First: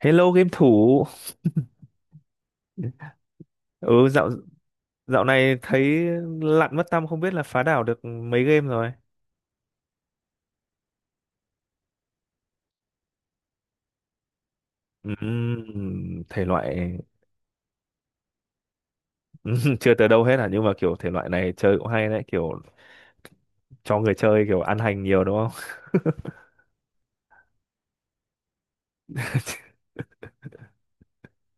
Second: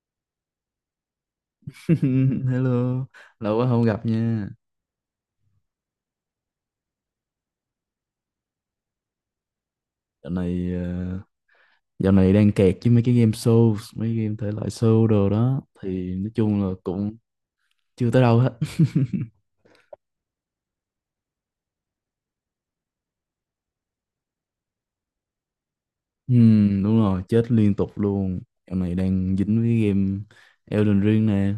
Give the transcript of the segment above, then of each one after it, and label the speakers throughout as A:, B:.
A: Hello game thủ.
B: Hello, lâu quá không gặp
A: Ừ, dạo
B: nha.
A: dạo này thấy lặn mất tăm, không biết là phá đảo được mấy game rồi.
B: Dạo này ờ, dạo này đang kẹt với mấy cái game show, mấy game thể loại show đồ đó thì nói
A: Thể
B: chung là
A: loại.
B: cũng chưa tới đâu hết.
A: Chưa tới đâu hết à, nhưng mà kiểu thể loại này chơi cũng hay đấy, kiểu cho người chơi kiểu ăn hành nhiều, đúng không?
B: Đúng rồi, chết liên tục luôn. Dạo này đang dính với game Elden Ring nè.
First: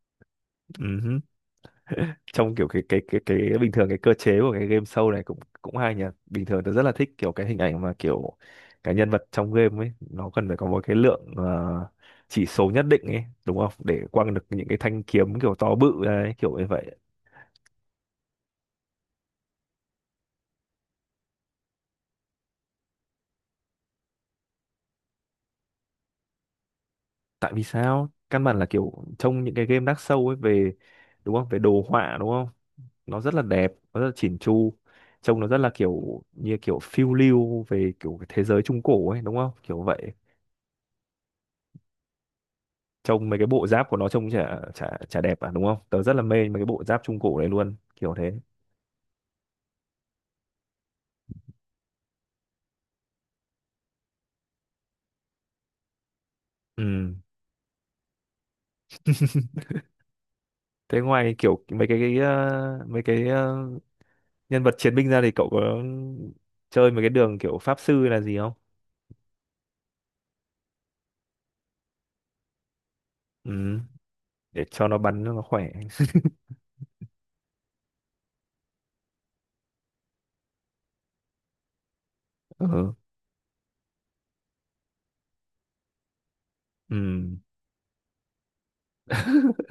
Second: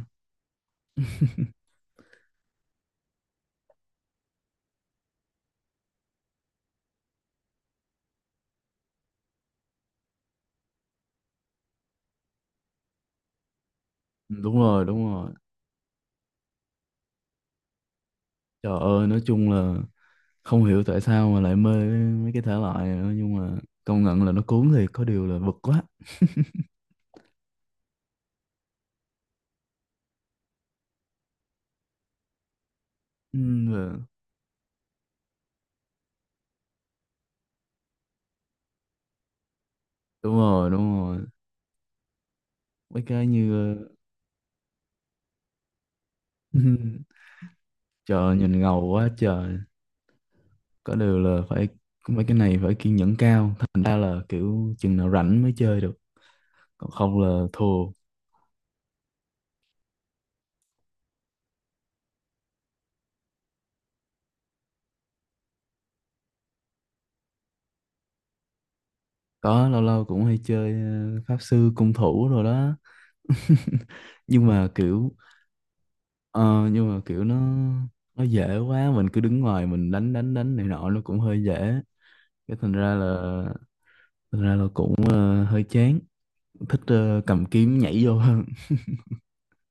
A: Ừm, Trong kiểu cái bình thường, cái cơ chế của cái game show này cũng cũng hay nhỉ. Bình thường tôi rất là thích kiểu cái hình ảnh mà kiểu cái nhân vật trong game ấy nó cần phải có một cái lượng, chỉ số nhất định ấy, đúng không, để quăng
B: Ừ,
A: được
B: đúng
A: những cái
B: rồi,
A: thanh
B: đúng rồi.
A: kiếm kiểu to bự đấy, kiểu như vậy.
B: Trời ơi, nói chung là không hiểu tại sao mà lại mê mấy cái thể loại này nữa, nhưng mà công nhận là nó cuốn thì có điều là bực quá.
A: Tại vì sao căn bản là kiểu trong những cái game Dark Souls ấy về, đúng không, về đồ họa, đúng không, nó rất là đẹp,
B: Ừm, và-
A: nó rất là chỉn chu, trông nó rất là kiểu như kiểu phiêu lưu về kiểu cái thế giới trung cổ ấy, đúng không, kiểu vậy.
B: Đúng rồi, đúng rồi. Mấy cái
A: Trông mấy cái bộ
B: như
A: giáp của nó trông chả chả chả đẹp à, đúng không? Tớ rất là mê mấy cái bộ giáp trung cổ đấy luôn, kiểu thế.
B: trời nhìn ngầu quá trời. Có điều là phải, cũng mấy cái này phải kiên nhẫn cao. Thành ra là kiểu chừng nào rảnh mới chơi được, còn
A: Ừ,
B: không là thua.
A: thế ngoài kiểu mấy cái nhân vật chiến binh ra thì cậu có chơi mấy cái đường kiểu pháp sư là gì không?
B: Có lâu lâu cũng hay chơi pháp sư cung thủ rồi đó.
A: Ừ,
B: Nhưng
A: để
B: mà
A: cho nó
B: kiểu
A: bắn cho nó khỏe.
B: ờ, Nhưng mà kiểu nó nó dễ quá. Mình cứ đứng ngoài mình đánh đánh đánh này nọ, nó cũng hơi dễ. Cái thành
A: Ừ,
B: ra là Thành ra là cũng hơi chán. Thích
A: ừ,
B: cầm kiếm nhảy vô hơn.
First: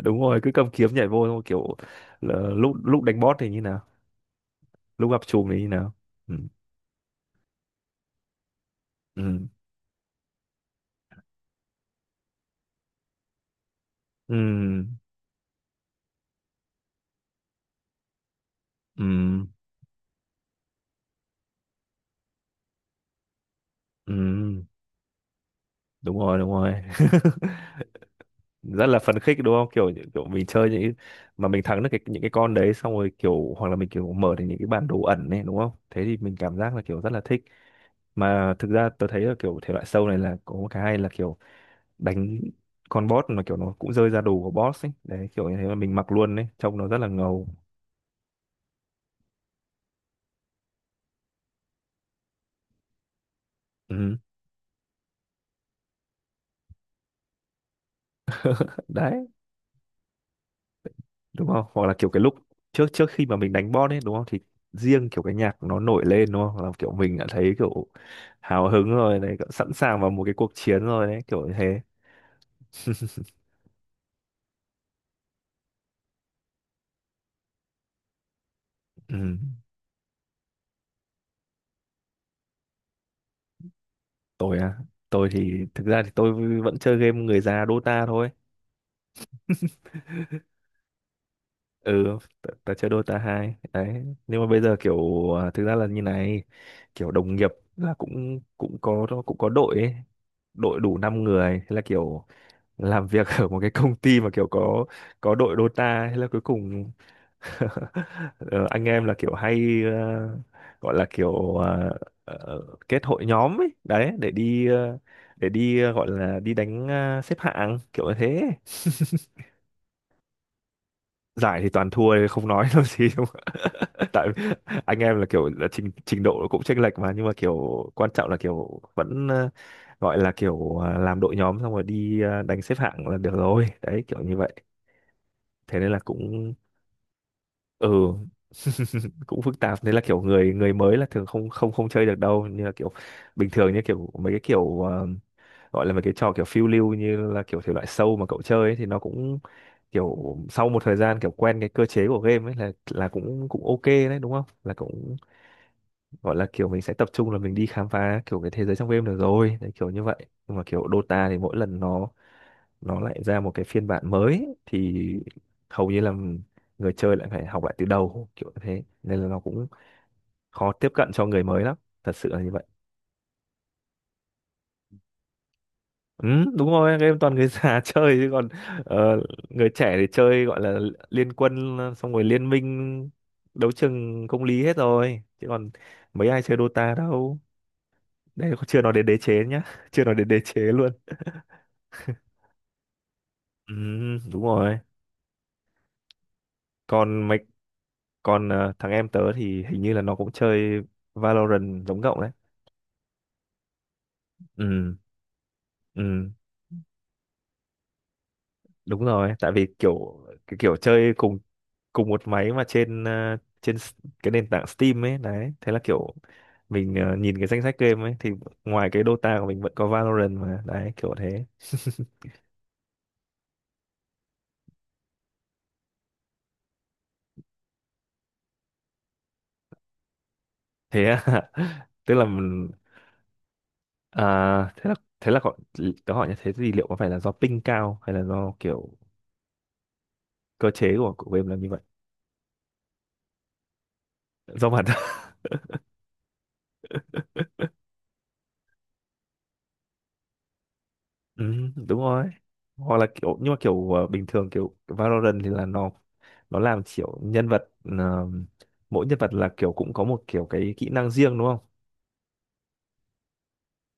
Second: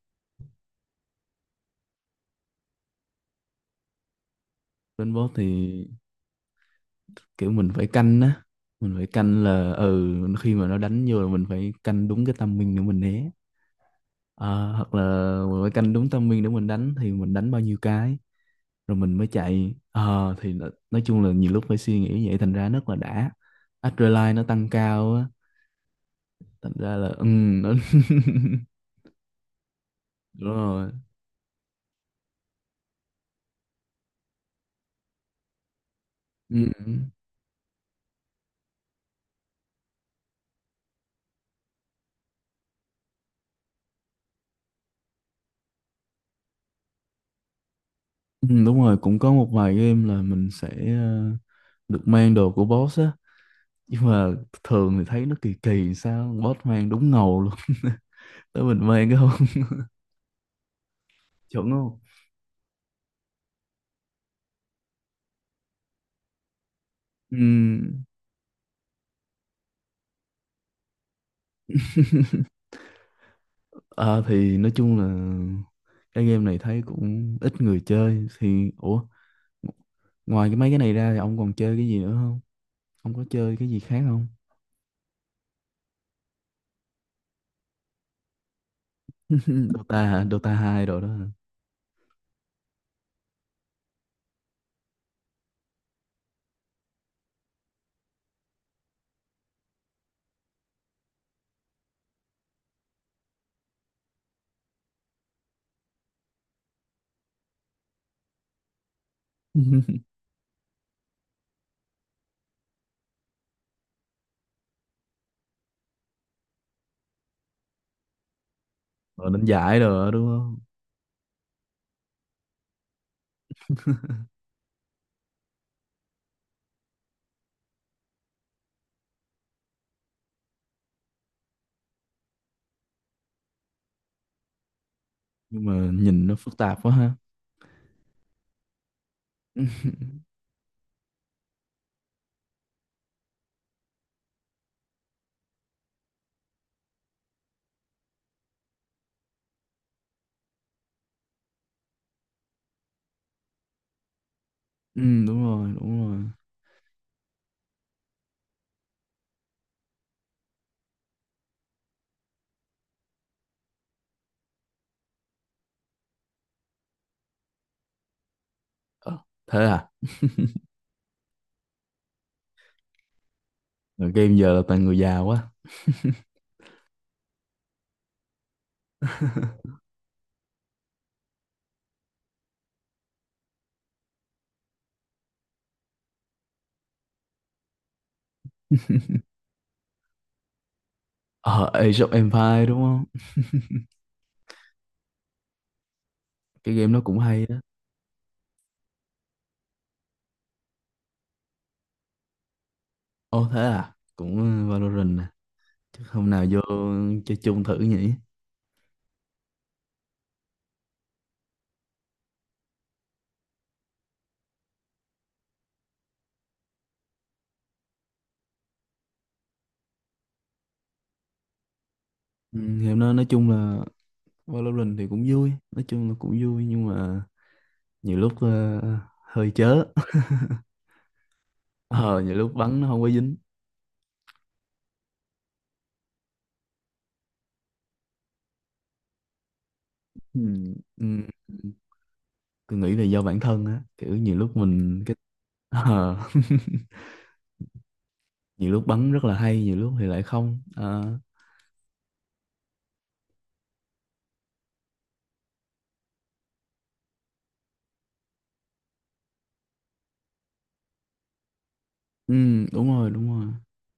A: đúng rồi, cứ cầm kiếm nhảy vô xong kiểu, là lúc lúc đánh boss thì như nào, lúc
B: Đánh
A: gặp
B: boss thì
A: trùm thì như nào? Ừ,
B: kiểu mình phải canh á, mình phải canh
A: ừ,
B: là ừ khi mà nó đánh vô là mình phải canh đúng cái timing để mình né.
A: ừ,
B: Ờ, hoặc là mình phải canh đúng timing để mình đánh, thì mình đánh bao nhiêu cái rồi
A: ừ,
B: mình mới chạy. Ờ, thì nói chung là nhiều lúc phải suy nghĩ vậy thành ra rất là đã, adrenaline nó
A: ừ,
B: tăng cao á,
A: đúng rồi, đúng
B: thành
A: rồi.
B: ra là ừ nó.
A: Rất là phấn khích, đúng không, kiểu kiểu mình
B: Đúng
A: chơi
B: rồi.
A: những mà mình thắng được cái, những cái con đấy xong rồi kiểu, hoặc là mình kiểu mở được những cái bản đồ ẩn này, đúng không, thế thì mình cảm
B: Ừ,
A: giác là kiểu rất là thích. Mà thực ra tôi thấy là kiểu thể loại sâu này là có một cái hay là kiểu đánh con boss, mà kiểu nó cũng rơi ra đồ của boss ấy đấy, kiểu như thế, mà mình mặc luôn đấy, trông nó rất là ngầu.
B: ừ, đúng rồi, cũng có một vài game là mình sẽ ờ, được mang đồ của boss á, nhưng
A: Ừ,
B: mà thường thì thấy nó kỳ kỳ, sao boss mang đúng ngầu luôn tới mình mang cái
A: đấy,
B: không.
A: đúng không?
B: Chuẩn
A: Hoặc là
B: không.
A: kiểu cái lúc trước trước khi mà mình đánh boss ấy, đúng không, thì riêng kiểu cái nhạc nó nổi lên, đúng không, là kiểu mình đã thấy kiểu
B: Ừm,
A: hào hứng rồi này, kiểu sẵn sàng vào một cái cuộc chiến rồi đấy, kiểu như thế.
B: à, thì nói chung là cái game này thấy cũng ít người chơi thì ủa,
A: Ừ.
B: ngoài cái mấy cái này ra thì ông còn chơi cái gì nữa không, ông có chơi cái gì khác không?
A: Tôi à? Tôi thì thực ra thì tôi vẫn chơi game người già Dota thôi.
B: Dota hả? Dota hai rồi đó hả?
A: Ừ, ta chơi Dota 2 đấy, nhưng mà bây giờ kiểu, à, thực ra là như này, kiểu đồng nghiệp là cũng cũng có đội ấy, đội đủ 5 người, thế là kiểu làm việc ở một cái công ty mà kiểu có đội Dota hay là cuối cùng. Ờ, anh em là kiểu hay, gọi là kiểu, ờ, kết hội nhóm ấy đấy, để đi gọi là đi đánh, xếp hạng, kiểu như thế.
B: Rồi đánh giải rồi đó, đúng không?
A: Giải thì toàn thua, không nói làm gì, đúng không? Tại anh em là kiểu là trình trình độ cũng chênh lệch mà, nhưng mà kiểu quan trọng là kiểu vẫn, gọi là kiểu, làm đội nhóm xong rồi đi, đánh xếp hạng là được rồi đấy, kiểu như vậy.
B: Nhưng mà
A: Thế nên là
B: nhìn nó
A: cũng,
B: phức tạp quá ha.
A: ừ, cũng phức tạp, nên là kiểu người người mới là thường không không không chơi được đâu, như là kiểu bình thường, như kiểu mấy cái kiểu, gọi là mấy cái trò kiểu phiêu lưu như là kiểu thể loại sâu mà cậu chơi ấy, thì nó cũng kiểu sau một thời gian kiểu quen cái cơ chế của game ấy là cũng cũng ok đấy, đúng không, là
B: Ừ,
A: cũng
B: đúng rồi đúng rồi.
A: gọi là kiểu mình sẽ tập trung là mình đi khám phá kiểu cái thế giới trong game được rồi đấy, kiểu như vậy. Nhưng mà kiểu Dota thì mỗi lần nó lại ra một cái phiên bản mới thì hầu như là người chơi lại phải học lại từ đầu, kiểu như thế
B: Ờ,
A: nên là nó
B: thế
A: cũng
B: à.
A: khó tiếp cận cho người mới lắm, thật sự là như vậy.
B: Rồi game giờ là toàn người già quá.
A: Ừ, đúng rồi, game toàn người già chơi chứ còn, ờ, người trẻ thì chơi gọi là Liên Quân xong rồi Liên Minh, Đấu Trường Công Lý hết rồi chứ còn mấy ai chơi Dota đâu. Đây chưa nói đến Đế Chế nhá. Chưa nói đến Đế Chế luôn.
B: Ờ, Age of Empire đúng không?
A: Ừ, đúng rồi.
B: Cái game nó cũng
A: Còn mấy,
B: hay đó.
A: còn thằng em tớ thì hình như là nó cũng chơi Valorant giống cậu đấy.
B: Ồ thế à? Cũng
A: Ừ,
B: Valorant à? Chắc hôm
A: ừ,
B: nào vô chơi chung thử nhỉ?
A: đúng rồi, tại vì kiểu cái kiểu chơi cùng cùng một máy mà trên, ờ, trên s- cái nền tảng Steam ấy đấy, thế là kiểu mình, nhìn cái danh sách game ấy thì ngoài cái Dota của mình vẫn có Valorant mà đấy, kiểu thế.
B: Ừ, game nó nói chung là Valorant thì cũng vui. Nói chung là cũng vui nhưng mà nhiều lúc hơi chớ.
A: Thế à? Tức
B: Ờ,
A: là
B: nhiều lúc bắn nó không có dính.
A: à, thế là thế là có, tớ hỏi như thế thì liệu có phải là do ping cao hay là do kiểu
B: Ừ,
A: cơ chế của
B: ừ,
A: của game là như vậy,
B: tôi nghĩ là do bản thân á. Kiểu nhiều lúc
A: do bản.
B: mình... cái Ờ, nhiều lúc bắn rất là hay, nhiều lúc thì lại không. Ờ,
A: Ừ, đúng rồi. Hoặc là kiểu, nhưng mà kiểu, bình thường kiểu Valorant thì là nó làm kiểu nhân vật, ờ, mỗi nhân vật là kiểu cũng có một kiểu cái kỹ năng riêng, đúng không?
B: ừ, đúng rồi, đúng rồi.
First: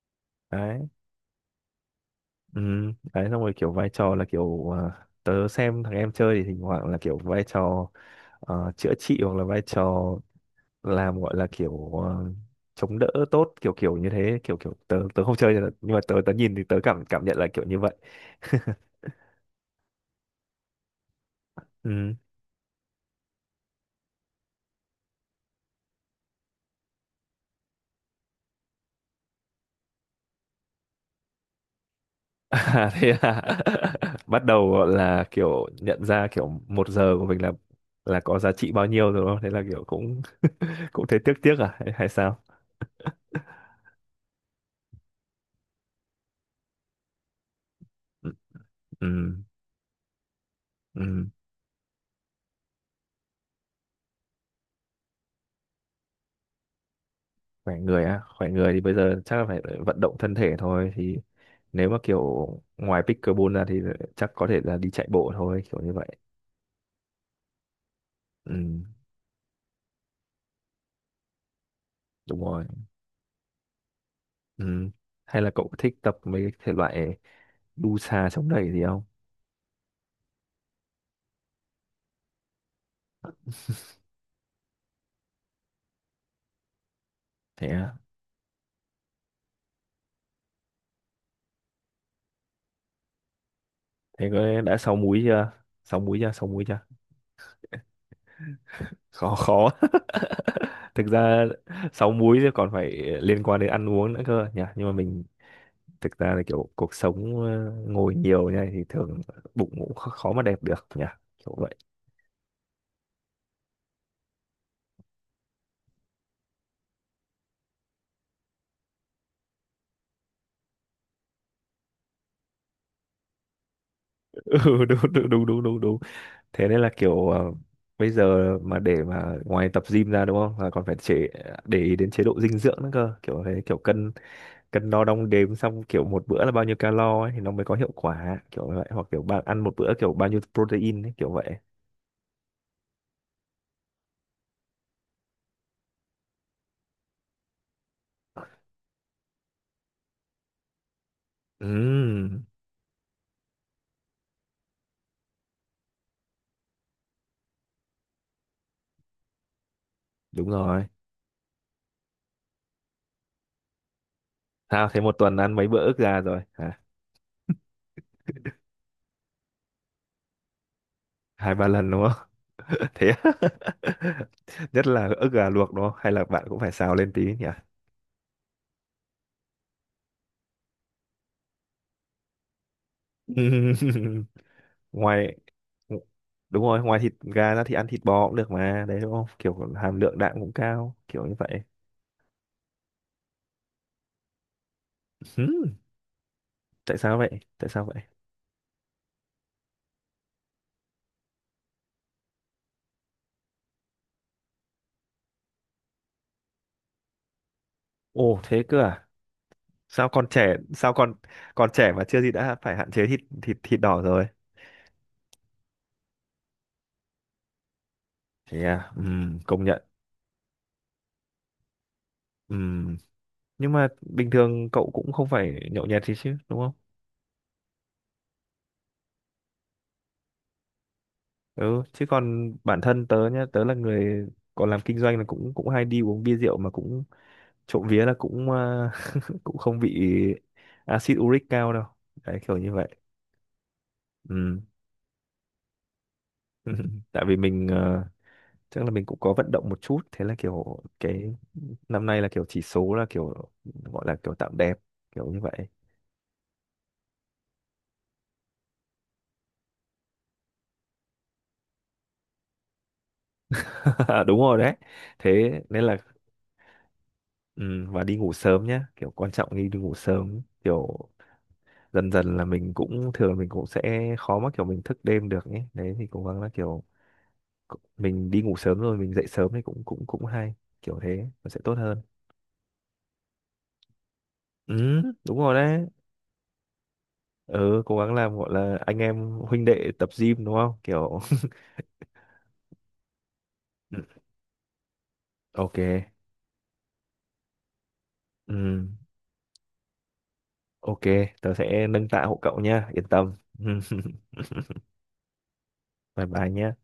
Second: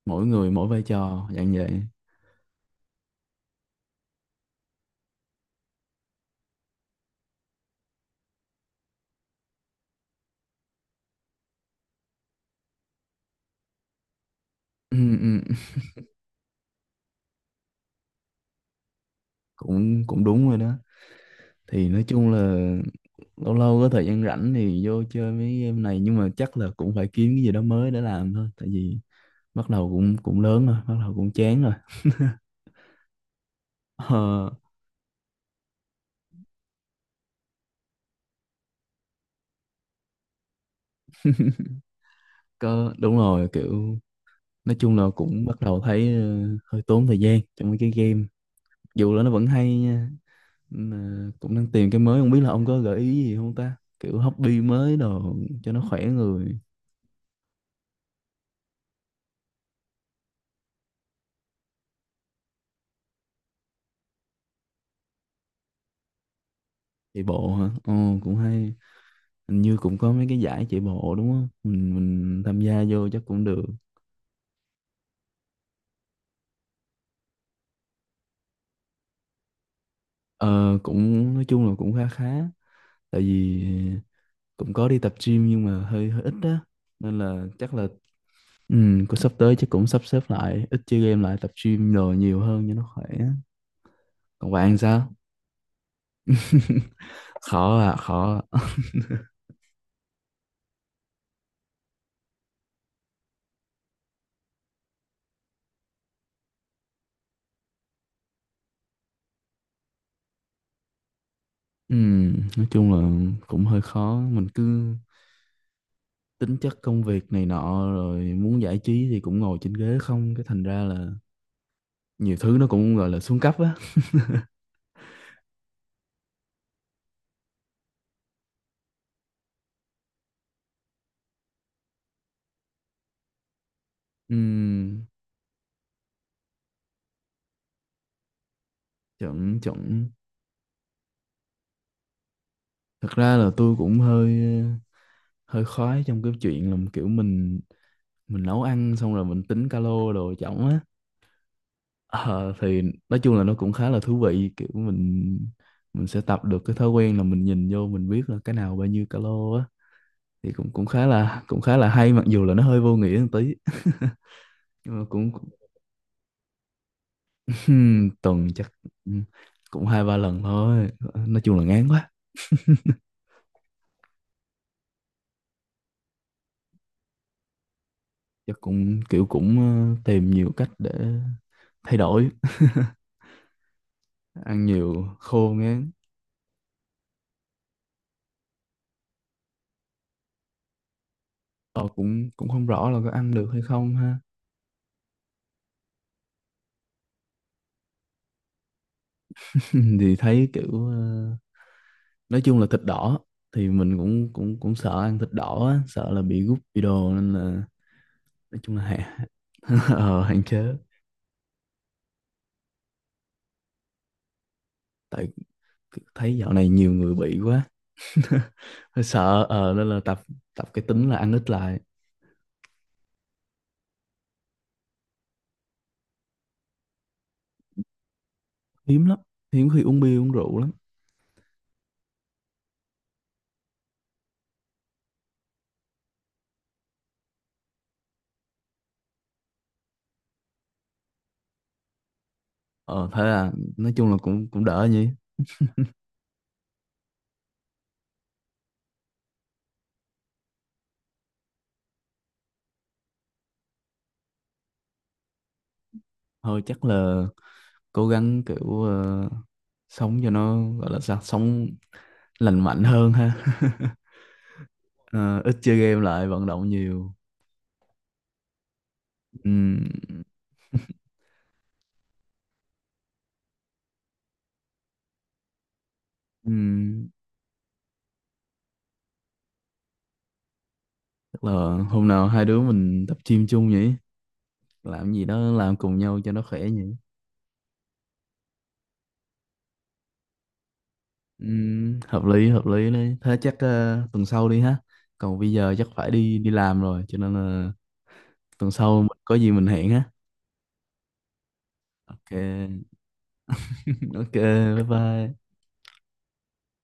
B: Mỗi người mỗi
A: Đấy.
B: vai trò dạng vậy.
A: Ừ, đấy xong rồi kiểu vai trò là kiểu, tớ xem thằng em chơi thì thỉnh thoảng là kiểu vai trò, chữa trị hoặc là vai trò làm, gọi là kiểu, chống đỡ tốt, kiểu kiểu như thế, kiểu kiểu tớ
B: Ừ,
A: tớ không
B: ừ,
A: chơi, nhưng mà tớ tớ nhìn thì tớ cảm cảm nhận là kiểu như vậy.
B: cũng cũng đúng rồi đó, thì nói
A: Ừ.
B: chung là lâu lâu có thời gian rảnh thì vô chơi mấy game này, nhưng mà chắc là cũng phải kiếm cái gì đó mới để làm thôi, tại vì bắt đầu cũng cũng lớn rồi, bắt đầu cũng chán rồi.
A: À, thế à? Bắt
B: ờ,
A: đầu gọi là kiểu nhận ra kiểu một giờ của mình là có giá trị bao nhiêu rồi, đúng không? Thế là kiểu cũng cũng thấy tiếc tiếc à, hay sao?
B: có đúng rồi, kiểu nói chung là cũng bắt đầu thấy hơi tốn thời gian trong mấy cái game,
A: Ừ, ừ,
B: dù là nó vẫn hay nha, mà
A: ừ.
B: cũng đang tìm cái mới, không biết là ông có gợi ý gì không ta, kiểu hobby mới đồ cho nó khỏe người.
A: Khỏe người á, khỏe người thì bây giờ chắc là phải vận động thân thể thôi, thì nếu mà kiểu ngoài pickleball ra thì chắc có thể là đi chạy bộ thôi, kiểu như vậy.
B: Chạy bộ hả? Ồ cũng
A: Ừ,
B: hay, hình như cũng có mấy cái giải chạy bộ đúng không, mình
A: đúng
B: tham
A: rồi.
B: gia vô chắc cũng được.
A: Ừ. Hay là cậu thích tập mấy cái thể loại đu xà chống đẩy gì không?
B: Ờ, cũng nói chung là cũng khá khá, tại vì cũng có đi tập gym nhưng mà hơi hơi ít á, nên là
A: Thế
B: chắc là
A: à?
B: ừ, cũng sắp tới chắc cũng sắp xếp lại, ít chơi game lại, tập gym đồ nhiều hơn cho nó khỏe.
A: Thế
B: Còn
A: có
B: bạn
A: đã sáu
B: sao?
A: múi chưa? Sáu múi chưa? Sáu múi chưa?
B: Khó à, khó à.
A: Khó, khó. Thực ra sáu múi thì còn phải liên quan đến ăn uống nữa cơ nhỉ, nhưng mà mình thực ra là kiểu cuộc sống, ngồi nhiều như này thì thường bụng cũng khó, khó mà đẹp được nhỉ, kiểu vậy.
B: Ừ, nói chung là cũng hơi khó, mình cứ tính chất công việc này nọ rồi muốn giải trí thì cũng ngồi trên ghế không, cái thành ra là nhiều thứ nó cũng gọi là xuống cấp á.
A: Ừ, đúng đúng đúng đúng đúng đúng. Thế nên là kiểu, bây giờ mà để mà ngoài tập gym ra, đúng không, là còn phải để ý đến chế độ dinh dưỡng nữa cơ, kiểu thế, kiểu cân cân đo
B: Ừm,
A: đong đếm, xong kiểu một bữa là bao nhiêu calo ấy thì nó mới có hiệu quả, kiểu vậy, hoặc kiểu bạn
B: chuẩn
A: ăn một bữa
B: chuẩn.
A: kiểu bao nhiêu protein ấy, kiểu vậy.
B: Thật ra là tôi cũng hơi hơi khoái trong cái chuyện là kiểu mình nấu ăn xong rồi mình tính calo đồ chổng á.
A: Ừ,
B: Ờ, thì nói chung là nó cũng khá là thú vị, kiểu mình sẽ tập được cái thói quen là mình nhìn vô mình biết là cái nào bao nhiêu calo á,
A: đúng
B: thì cũng
A: rồi.
B: cũng khá là hay, mặc dù là nó hơi vô nghĩa một tí.
A: Sao
B: nhưng
A: thế,
B: mà
A: một
B: cũng
A: tuần
B: cũng-
A: ăn mấy bữa ức gà rồi hả?
B: Tuần chắc cũng hai ba lần thôi, nói
A: Hai
B: chung là
A: ba
B: ngán
A: lần, đúng
B: quá.
A: không? Thế á? Nhất là ức gà luộc, đúng không, hay là bạn cũng phải xào lên tí nhỉ?
B: Chắc cũng kiểu cũng tìm nhiều cách để thay đổi, ăn nhiều
A: ngoài
B: khô ngán.
A: Đúng rồi, ngoài thịt gà ra thì ăn thịt bò cũng được mà đấy, đúng không, kiểu hàm lượng đạm cũng cao, kiểu như vậy.
B: Ờ, cũng cũng không rõ là có ăn được hay không ha.
A: Ừm, Tại sao vậy? Tại sao vậy?
B: Thì thấy kiểu nói chung là thịt đỏ thì mình cũng cũng cũng sợ ăn thịt đỏ á, sợ là bị gút bị đồ nên là
A: Ồ,
B: nói
A: thế
B: chung
A: cơ
B: là
A: à? Sao
B: ờ,
A: còn
B: hạn
A: trẻ,
B: chế.
A: sao còn còn trẻ mà chưa gì đã phải hạn chế thịt thịt thịt đỏ rồi?
B: Tại thấy dạo này nhiều người bị quá.
A: Thế à?
B: Hơi sợ
A: Công
B: ờ,
A: nhận.
B: nên là tập tập cái tính là ăn ít lại.
A: Ừ, nhưng mà bình thường cậu cũng không phải nhậu nhẹt gì chứ, đúng không?
B: Hiếm lắm, hiếm khi uống bia uống rượu lắm.
A: Ừ, chứ còn bản thân tớ nhá, tớ là người còn làm kinh doanh là cũng cũng hay đi uống bia rượu mà, cũng trộm vía là cũng, cũng không bị axit uric cao đâu, đấy kiểu như vậy.
B: Ờ thế là nói chung là cũng
A: Ừ.
B: cũng đỡ nhỉ.
A: Tại vì mình, chắc là mình cũng có vận động một chút, thế là kiểu cái năm nay là kiểu chỉ số là kiểu, gọi là kiểu tạm đẹp, kiểu như vậy.
B: Thôi chắc là cố gắng kiểu sống cho nó gọi là sao, sống lành mạnh hơn ha.
A: Đúng rồi đấy,
B: Ờ,
A: thế
B: ít chơi
A: nên là,
B: game lại, vận động nhiều.
A: ừ, và đi ngủ sớm nhá, kiểu quan trọng, đi đi
B: Ừm,
A: ngủ sớm kiểu, dần dần là mình cũng thường, mình cũng sẽ khó mà kiểu mình thức đêm được ấy đấy, thì cố gắng là kiểu
B: ừm,
A: mình đi ngủ sớm rồi mình dậy sớm thì cũng cũng cũng hay, kiểu thế
B: chắc
A: nó
B: là
A: sẽ tốt hơn.
B: hôm nào hai đứa mình tập gym chung nhỉ,
A: Ừ,
B: làm gì
A: đúng
B: đó
A: rồi
B: làm
A: đấy.
B: cùng nhau cho nó khỏe nhỉ.
A: Ừ, cố gắng làm, gọi là anh em huynh đệ tập gym, đúng không, kiểu.
B: Hợp lý đấy, thế chắc
A: Ừ,
B: tuần sau đi ha. Còn bây giờ
A: ok.
B: chắc phải đi đi làm rồi, cho nên là tuần
A: Ừ,
B: sau có gì mình hẹn ha.
A: ok, tớ sẽ nâng tạ hộ cậu nha,
B: Ok.
A: yên tâm.
B: Ok, bye bye.
A: Bye bye nhé.